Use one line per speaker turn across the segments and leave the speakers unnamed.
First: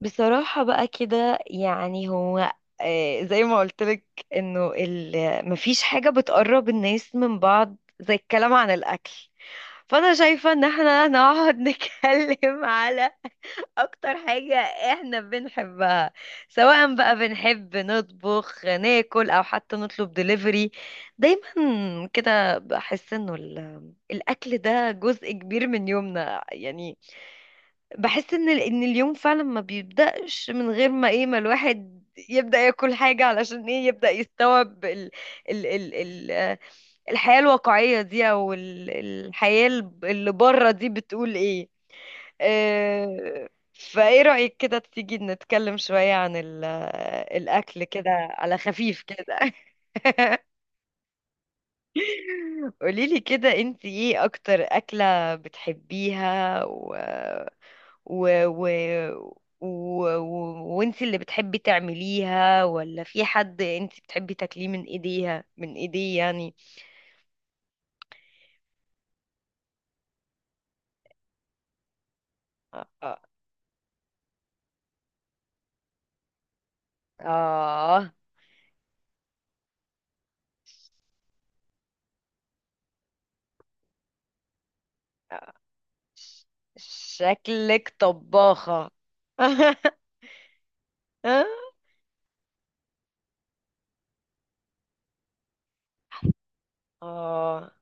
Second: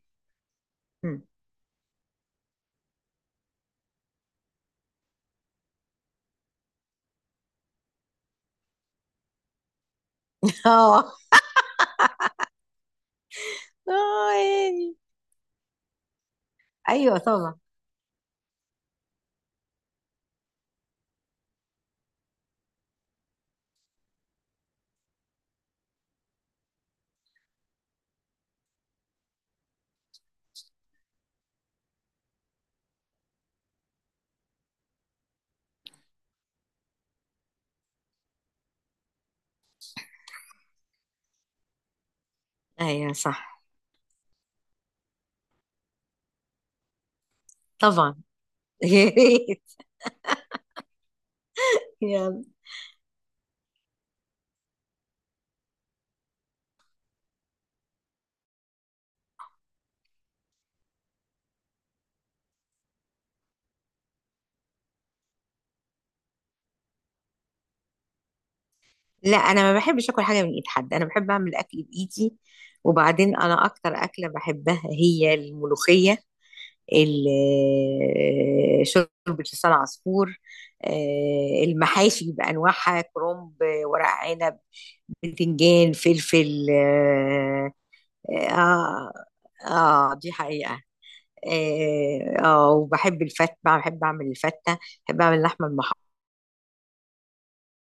بصراحة بقى
مم.
كده يعني هو زي ما قلتلك انه مفيش حاجة بتقرب الناس من بعض زي الكلام عن الأكل. فأنا شايفة ان احنا
اه،
نقعد نتكلم على اكتر
اه،
حاجة
يعني،
احنا بنحبها، سواء بقى
ايوه طبعا.
بنحب نطبخ ناكل او حتى نطلب دليفري. دايما كده بحس انه الاكل ده جزء كبير من يومنا يعني. بحس ان ان اليوم فعلا ما بيبدأش من غير ما ما الواحد يبدأ ياكل حاجة علشان يبدأ يستوعب ال ال ال ال آه، الحياة الواقعية دي او الحياة اللي بره دي بتقول ايه.
ايوه
آه،
صح.
فايه رأيك كده تيجي نتكلم شوية عن الأكل كده
طبعا.
على خفيف
يا
كده؟
ريت. يلا.
قوليلي كده، انت ايه اكتر أكلة بتحبيها و... و... و... و... و... وانت اللي بتحبي تعمليها، ولا في حد انت بتحبي تاكليه من ايديها، من ايديه يعني؟
لا، انا ما بحبش اكل حاجه من ايد حد. انا بحب اعمل اكل بايدي.
اه.
وبعدين انا اكتر اكله بحبها هي الملوخيه، ال-
اه.
شوربه لسان عصفور، المحاشي بانواعها: كرنب، ورق عنب،
آه.
بتنجان،
ش-
فلفل. اه.
شكلك طباخة.
اه، دي حقيقه. اه، وبحب الفتة، بحب اعمل الفتة. بحب اعمل اللحمة المحمرة
اه،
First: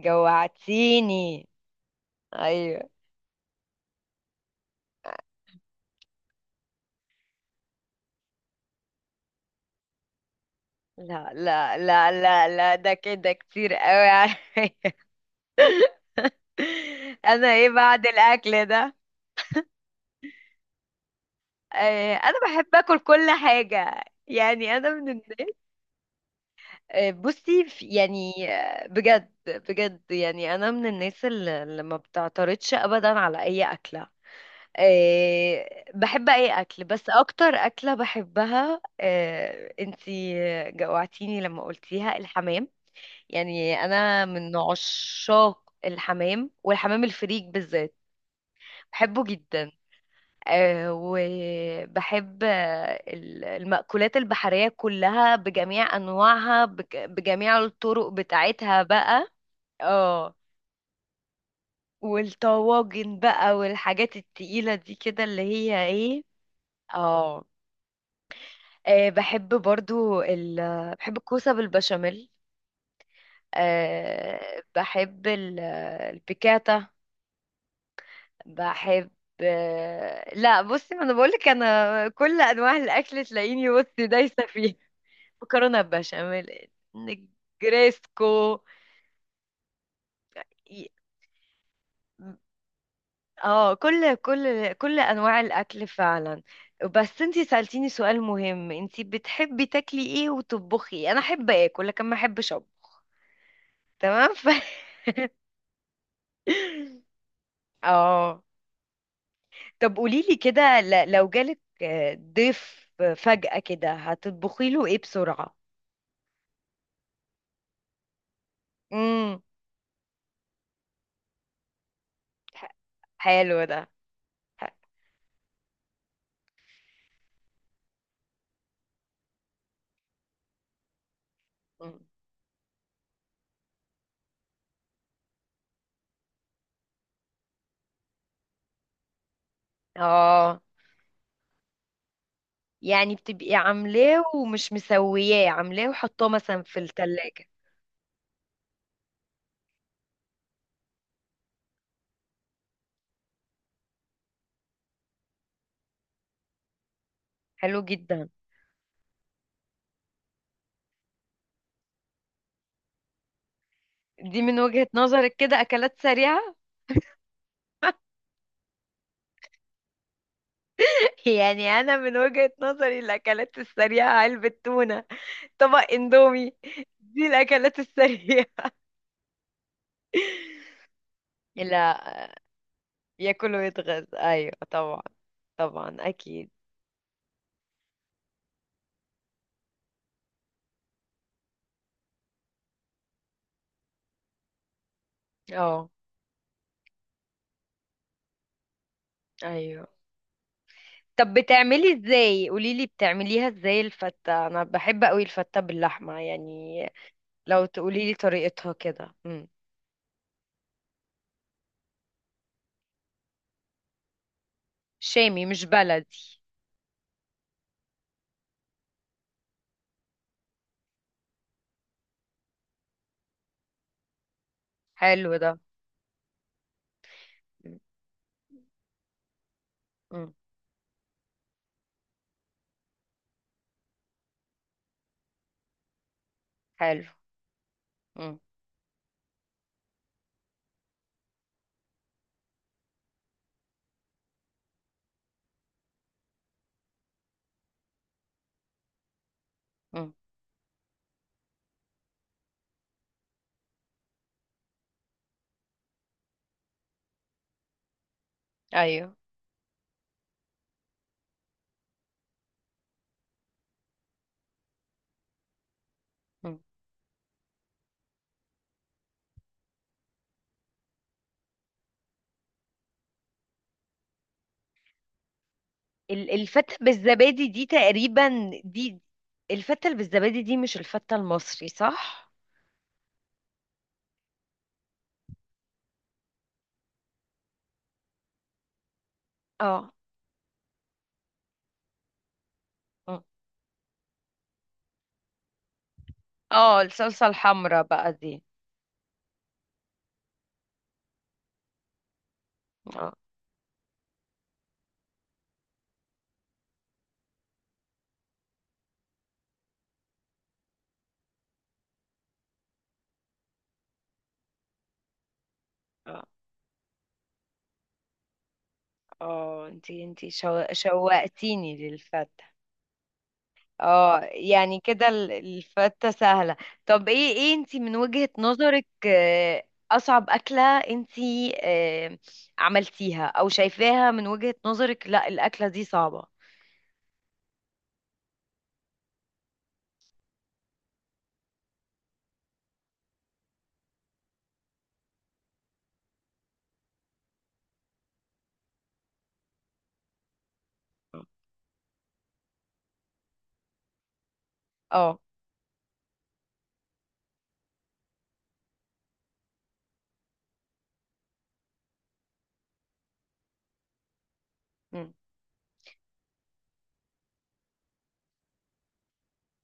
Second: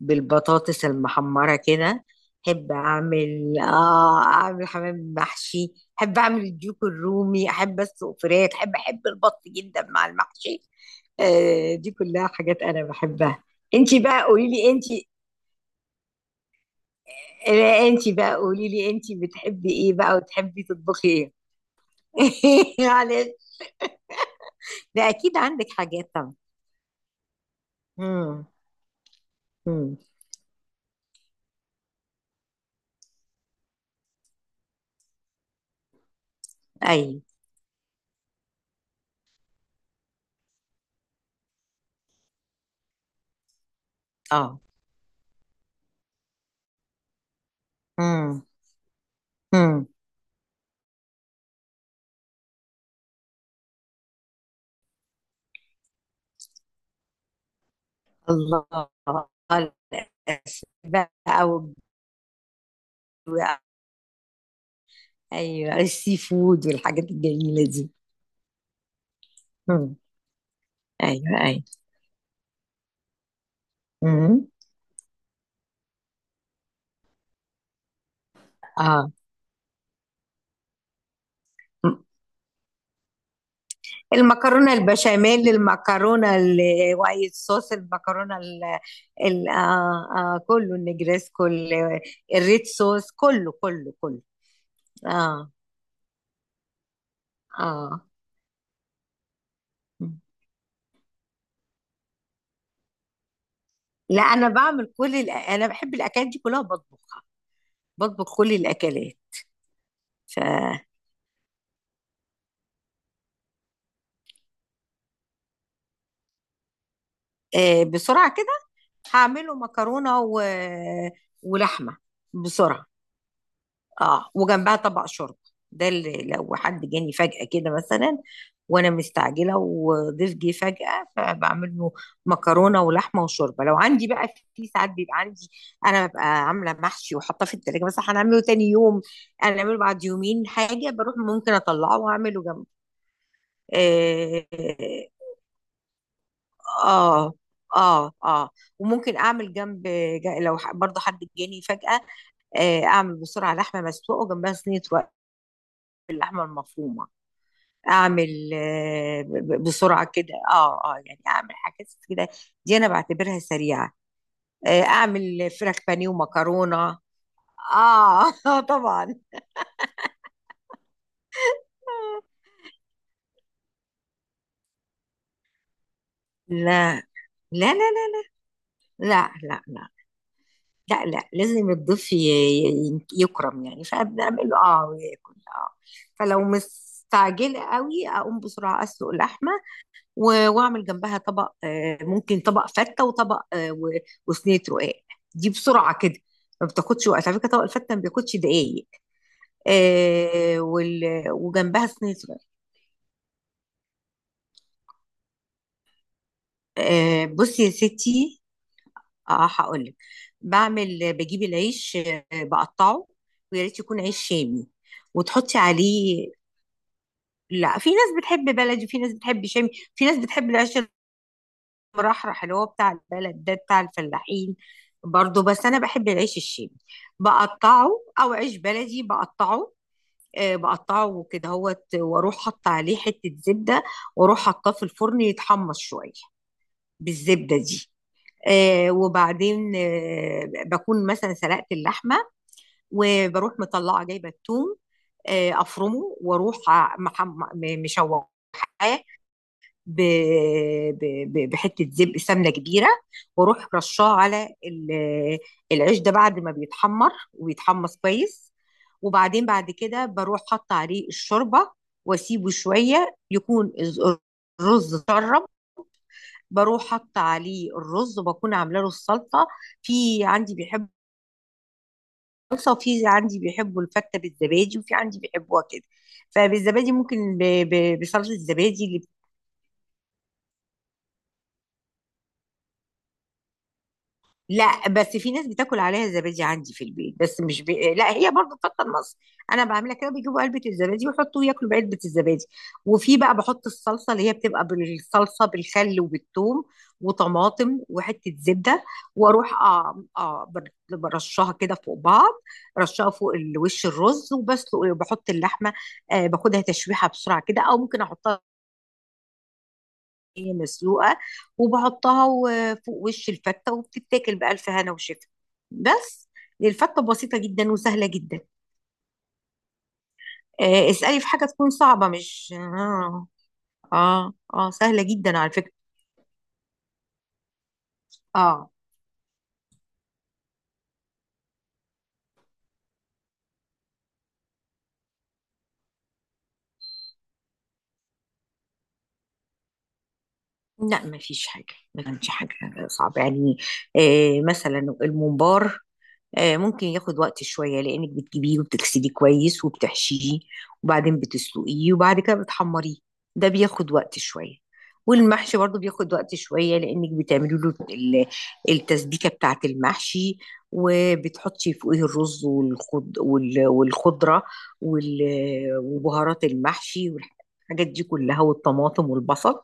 بالبطاطس المحمرة كده. بحب
ايوه.
اعمل حمام محشي. بحب اعمل الديك الرومي، احب اسلق فراخ، احب البط جدا مع المحشي.
لا
آه،
لا
دي
لا
كلها
لا
حاجات
لا
انا
ده كده
بحبها.
كتير
انتي
قوي
بقى قولي لي
عليا.
انتي.
انا ايه
لا،
بعد
انتي بقى
الاكل
قولي لي:
ده؟
انتي بتحبي ايه بقى وتحبي تطبخي ايه؟
انا بحب اكل
معلش.
كل حاجه يعني، انا من
ده اكيد
الناس.
عندك حاجات طبعا.
بصي يعني
امم.
بجد
امم.
بجد، يعني انا من الناس اللي ما بتعترضش ابدا على اي اكله. بحب اي اكل، بس
ايوه.
اكتر اكله بحبها انتي جوعتيني لما قلتيها، الحمام. يعني انا من
آه.
عشاق الحمام، والحمام الفريك بالذات.
إمم.
بحبه جدا.
إمم.
أه، وبحب المأكولات البحرية كلها بجميع أنواعها، بجميع الطرق بتاعتها
الله!
بقى. اه،
الأسماك بقى، و...
والطواجن بقى، والحاجات التقيلة دي كده اللي
أيوه،
هي
الsea
ايه.
food والحاجات
اه.
الجميلة دي.
بحب
إمم.
برضو بحب
أيوه،
الكوسة
أيوه.
بالبشاميل.
إمم.
أه، بحب البيكاتا. بحب.
آه.
لا بصي، ما انا بقولك،
إمم.
انا كل انواع الاكل تلاقيني بصي دايسه
المكرونة
فيه.
البشاميل،
مكرونه
المكرونة
بشاميل،
الwhite sauce، المكرونة
نجريسكو.
ال ال آه، كُلّه
ي-
النجريسكو، الred sauce كُلّه،
اه،
كُلّه،
كل
كُلّه.
كل كل انواع
آه،
الاكل فعلا. بس انتي سألتيني
آه.
سؤال مهم، انتي بتحبي تاكلي
إمم.
ايه وتطبخي إيه؟ انا احب اكل لكن ما احبش اطبخ.
لأ،
تمام.
أنا باعمل كل أنا باحب الأكلات دي كلّها، باطبخها، باطبخ
اه.
كل الأكلات.
طب قوليلي
ف
كده، لو جالك ضيف فجأة كده، هتطبخي له ايه بسرعة؟
بسرعة كده
امم.
هعمله مكرونة ولحمة
ح-
بسرعة.
حلو ده.
اه،
ح-
وجنبها طبق شوربة. ده اللي لو حد جاني فجأة كده مثلا وانا مستعجلة وضيف جه فجأة، فبعمل له
مم.
مكرونة ولحمة وشوربة لو عندي بقى. في ساعات بيبقى عندي، انا ببقى عاملة محشي وحاطاه في التلاجة بس هنعمله تاني يوم، هنعمله بعد يومين
اه،
حاجة. بروح ممكن اطلعه واعمله
يعني بتبقي عاملاه ومش
جنبه.
مسوياه، عاملاه وحطاه مثلا في
اه،
التلاجة.
اه، اه، وممكن اعمل جنب، برضه حد جاني فجأة، اعمل بسرعة لحمة مسلوقة وجنبها صينية رق باللحمة المفرومة.
حلو جدا.
اعمل بسرعة كده، اه، اه، يعني اعمل حاجات كده. دي انا بعتبرها سريعة.
دي من وجهة نظرك
اعمل
كده
فراخ
أكلات
بانيه
سريعة؟
ومكرونة. اه، طبعا.
يعني أنا من وجهة نظري الأكلات السريعة علبة تونة، طبق اندومي،
لا،
دي
لا، لا،
الأكلات
لا،
السريعة.
لا، لا، لا، لا، لا، لازم الضيف
لا، ياكل
يكرم يعني،
ويتغذى،
فبنعمل
أيوة
له اه
طبعا.
وياكل اه.
طبعا
فلو
أكيد.
مستعجله قوي، اقوم بسرعه اسلق اللحمه واعمل جنبها طبق، ممكن طبق فته وطبق، وصينيه رقاق. دي
اه.
بسرعه كده، ما بتاخدش وقت على فكره. طبق الفته ما بياخدش دقايق.
أيوة. طب
وجنبها
بتعملي
صينيه رقاق.
ازاي، قوليلي بتعمليها ازاي الفتة؟ انا بحب قوي الفتة باللحمة يعني.
بصي
لو
يا
تقوليلي
ستي.
طريقتها كده.
اه،
مم.
هقول لك: بجيب العيش، بقطعه، ويا ريت يكون عيش شامي،
شامي
وتحطي
مش
عليه.
بلدي.
لا، في ناس بتحب بلدي، في ناس بتحب شامي، في ناس بتحب العيش المرحرح اللي هو بتاع البلد ده، بتاع الفلاحين
حلو
برضو.
ده.
بس انا بحب العيش الشامي،
مم.
بقطعه، او عيش بلدي بقطعه.
مم.
بقطعه كده هوت، واروح حط عليه حتة زبدة، واروح حطاه في الفرن يتحمص شوية
حلو.
بالزبدة دي.
مم.
وبعدين بكون مثلا سلقت اللحمة، وبروح مطلعة جايبة الثوم، افرمه واروح مشوحاه ب...
مم.
بحته زبق سمنه كبيره، واروح رشاه على العيش ده بعد ما بيتحمر ويتحمص كويس.
ايوه.
وبعدين بعد كده بروح حاطه عليه الشوربه، واسيبه شويه يكون الرز اتشرب.
مم.
بروح حاطه عليه الرز، وبكون عامله له السلطه. في عندي بيحب الصلصه، وفي عندي بيحبوا الفته بالزبادي، وفي عندي بيحبوها كده.
الفتة
فبالزبادي ممكن
بالزبادي دي
بصلصه
تقريبا،
الزبادي
دي
اللي...
الفتة اللي بالزبادي دي مش الفتة المصري صح؟
لا، بس في ناس بتاكل عليها زبادي عندي في البيت، بس مش لا، هي برضه بتفضل مصر. انا
اه.
بعملها كده: بيجيبوا علبه الزبادي ويحطوا ياكلوا بعلبه الزبادي. وفي
مم.
بقى بحط الصلصه، اللي هي بتبقى بالصلصه بالخل وبالثوم
اه، الصلصة
وطماطم
الحمراء بقى
وحته
دي.
زبده، واروح برشها كده فوق بعض، رشها
اه.
فوق الوش الرز. وبسلق بحط اللحمه، باخدها تشويحه بسرعه كده، او ممكن احطها هي مسلوقة، وبحطها فوق وش الفتة، وبتتاكل بألف هنا وشفا.
اه.
بس الفتة بسيطة جدا وسهلة جدا.
اه، انتي انتي
اسألي في حاجة تكون
شوقتيني
صعبة،
للفتة.
مش اه.
اه،
اه، آه،
يعني
سهلة
كده
جدا على فكرة.
الفتة سهلة. طب ايه ايه انتي من وجهة
اه،
نظرك اصعب اكلة انتي عملتيها، او شايفاها من وجهة نظرك لا الاكلة دي صعبة؟
لا ما فيش حاجة، ما كانش حاجة صعبة يعني. آه، مثلا الممبار، آه ممكن ياخد وقت شوية لأنك بتجيبيه وبتغسليه كويس وبتحشيه، وبعدين بتسلقيه، وبعد كده بتحمريه. ده بياخد وقت شوية.
اه.
والمحشي برضو بياخد وقت شوية، لأنك بتعملي له التسبيكة بتاعة المحشي، وبتحطي فوقيه الرز والخض والخضرة
مم.
وبهارات المحشي والحاجات دي كلها والطماطم والبصل،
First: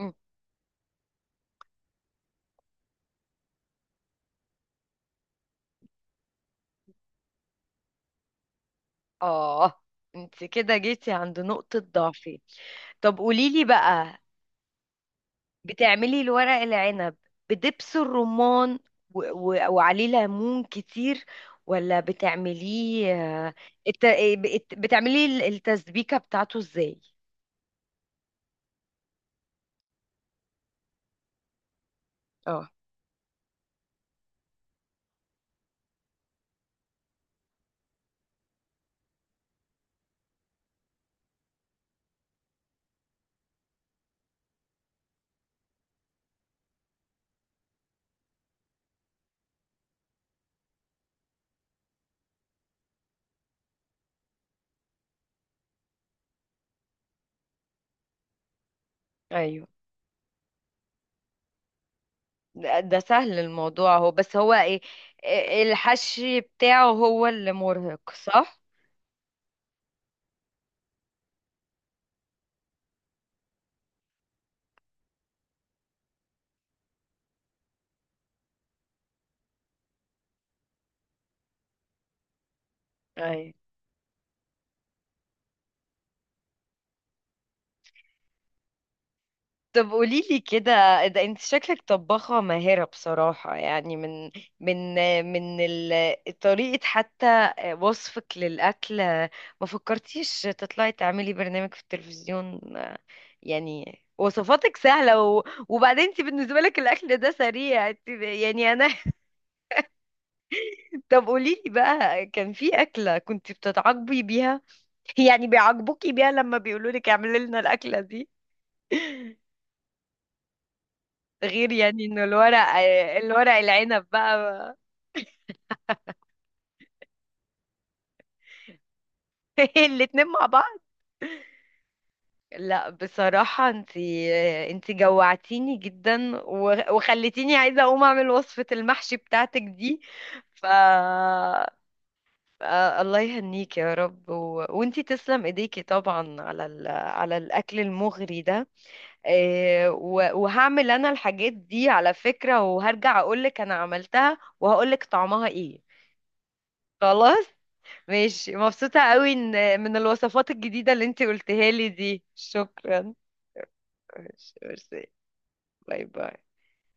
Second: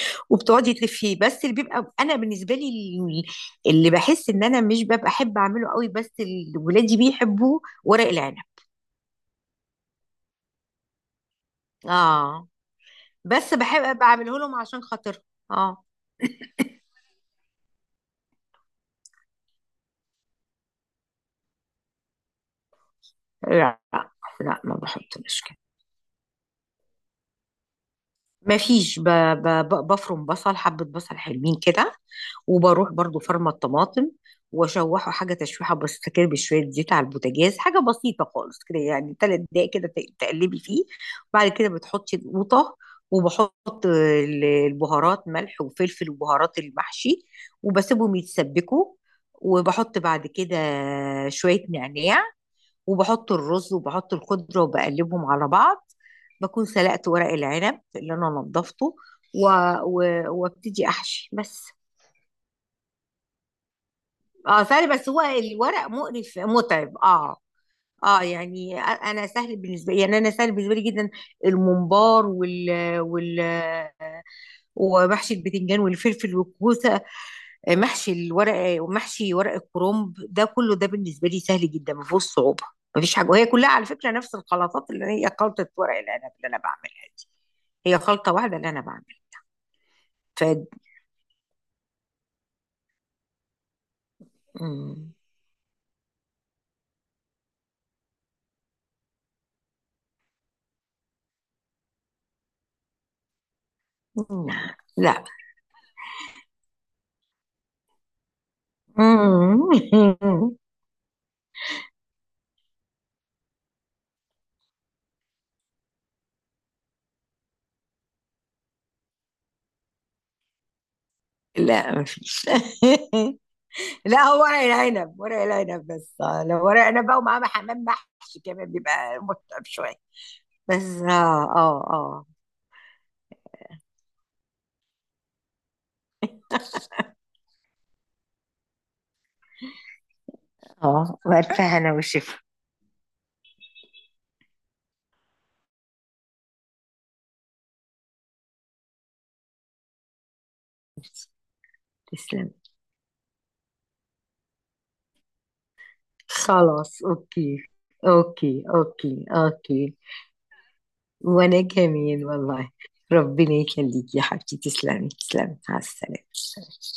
مم.
وبتقعدي تلفيه. بس اللي بيبقى انا بالنسبه لي، ال- اللي بحس ان انا مش ببقى احب اعمله قوي، بس ولادي بيحبوه: ورق العنب.
اه، انت كده جيتي عند نقطة ضعفي.
اه،
طب
بس
قوليلي
بحب
بقى،
بعمله لهم عشان خاطر. اه.
بتعملي الورق العنب بدبس الرمان و... و... وعليه ليمون كتير، ولا بتعمليه آه،
لا،
الت...
لا، لا، ما
بتعمليه
بحطش.
التسبيكة بتاعته ازاي؟
مفيش ب... بفرم بصل. حبة بصل حلوين كده،
اه.
وبروح برضو فرمة الطماطم، واشوحه حاجة تشويحة بسيطة كده بشوية زيت على البوتاجاز، حاجة بسيطة خالص كده. يعني تلات دقايق كده تقلبي فيه. بعد كده بتحطي القوطة، وبحط البهارات: ملح وفلفل وبهارات المحشي، وبسيبهم يتسبكوا. وبحط بعد كده شوية نعناع، وبحط الرز وبحط الخضرة وبقلبهم على بعض. بكون سلقت ورق العنب اللي انا نضفته، و...
ايوه.
وابتدي احشي بس.
ده ده سهل الموضوع، هو بس هو
اه،
ايه؟
سهل بس هو
إيه-
الورق مقرف
الحشي بتاعه
متعب.
هو
اه،
اللي مرهق
اه،
صح؟
يعني انا سهل بالنسبه لي، يعني انا سهل بالنسبه لي جدا: الممبار وال وال ومحشي البتنجان والفلفل والكوسه، محشي الورق، ومحشي ورق الكرنب، ده كله ده بالنسبه لي سهل جدا، ما فيهوش صعوبه. ما فيش حاجه. وهي
ايوه.
كلها على فكره نفس الخلطات، اللي هي خلطه ورق العنب اللي انا بعملها دي، هي خلطه واحده اللي انا بعملها.
طب قولي لي
ف
كده، ده انت شكلك طباخة ماهرة بصراحة، يعني من
مم.
من طريقة حتى وصفك للأكل، ما فكرتيش تطلعي تعملي برنامج في التلفزيون؟ يعني وصفاتك سهلة
لا.
وبعدين انت بالنسبة لك الأكل ده سريع، يعني أنا.
مم.
طب قولي لي بقى، كان في أكلة كنت بتتعاقبي بيها، يعني بيعاقبوكي بيها لما بيقولوا لك اعملي لنا الأكلة، غير
لا،
يعني
ما
انه
فيش.
الورق، الورق العنب
لا،
بقى؟
هو ورق العنب، ورق العنب بس. لو ورق عنب بقى ومعاه حمام محشي كمان، بيبقى متعب شويه
الاتنين مع بعض.
بس. اه، اه، اه.
لا بصراحة، انتي انتي جوعتيني جدا، وخلتيني عايزة اقوم اعمل وصفة المحشي بتاعتك دي. ف
اه، وألف هنا وشفا.
الله يهنيك يا رب، وانتي تسلم ايديكي طبعا على على الاكل المغري ده. وهعمل انا الحاجات دي على
تسلم.
فكرة، وهرجع اقولك انا عملتها وهقولك طعمها ايه.
خلاص.
خلاص.
اوكي. اوكي،
ماشي، مبسوطة
اوكي،
قوي ان من
اوكي.
الوصفات الجديدة اللي انتي
وانا
قلتها لي دي.
كمان والله.
شكرا.
ربنا يخليكي يا
ماشي،
حبيبتي.
ميرسي.
تسلمي، تسلمي. مع
باي باي.
السلامة.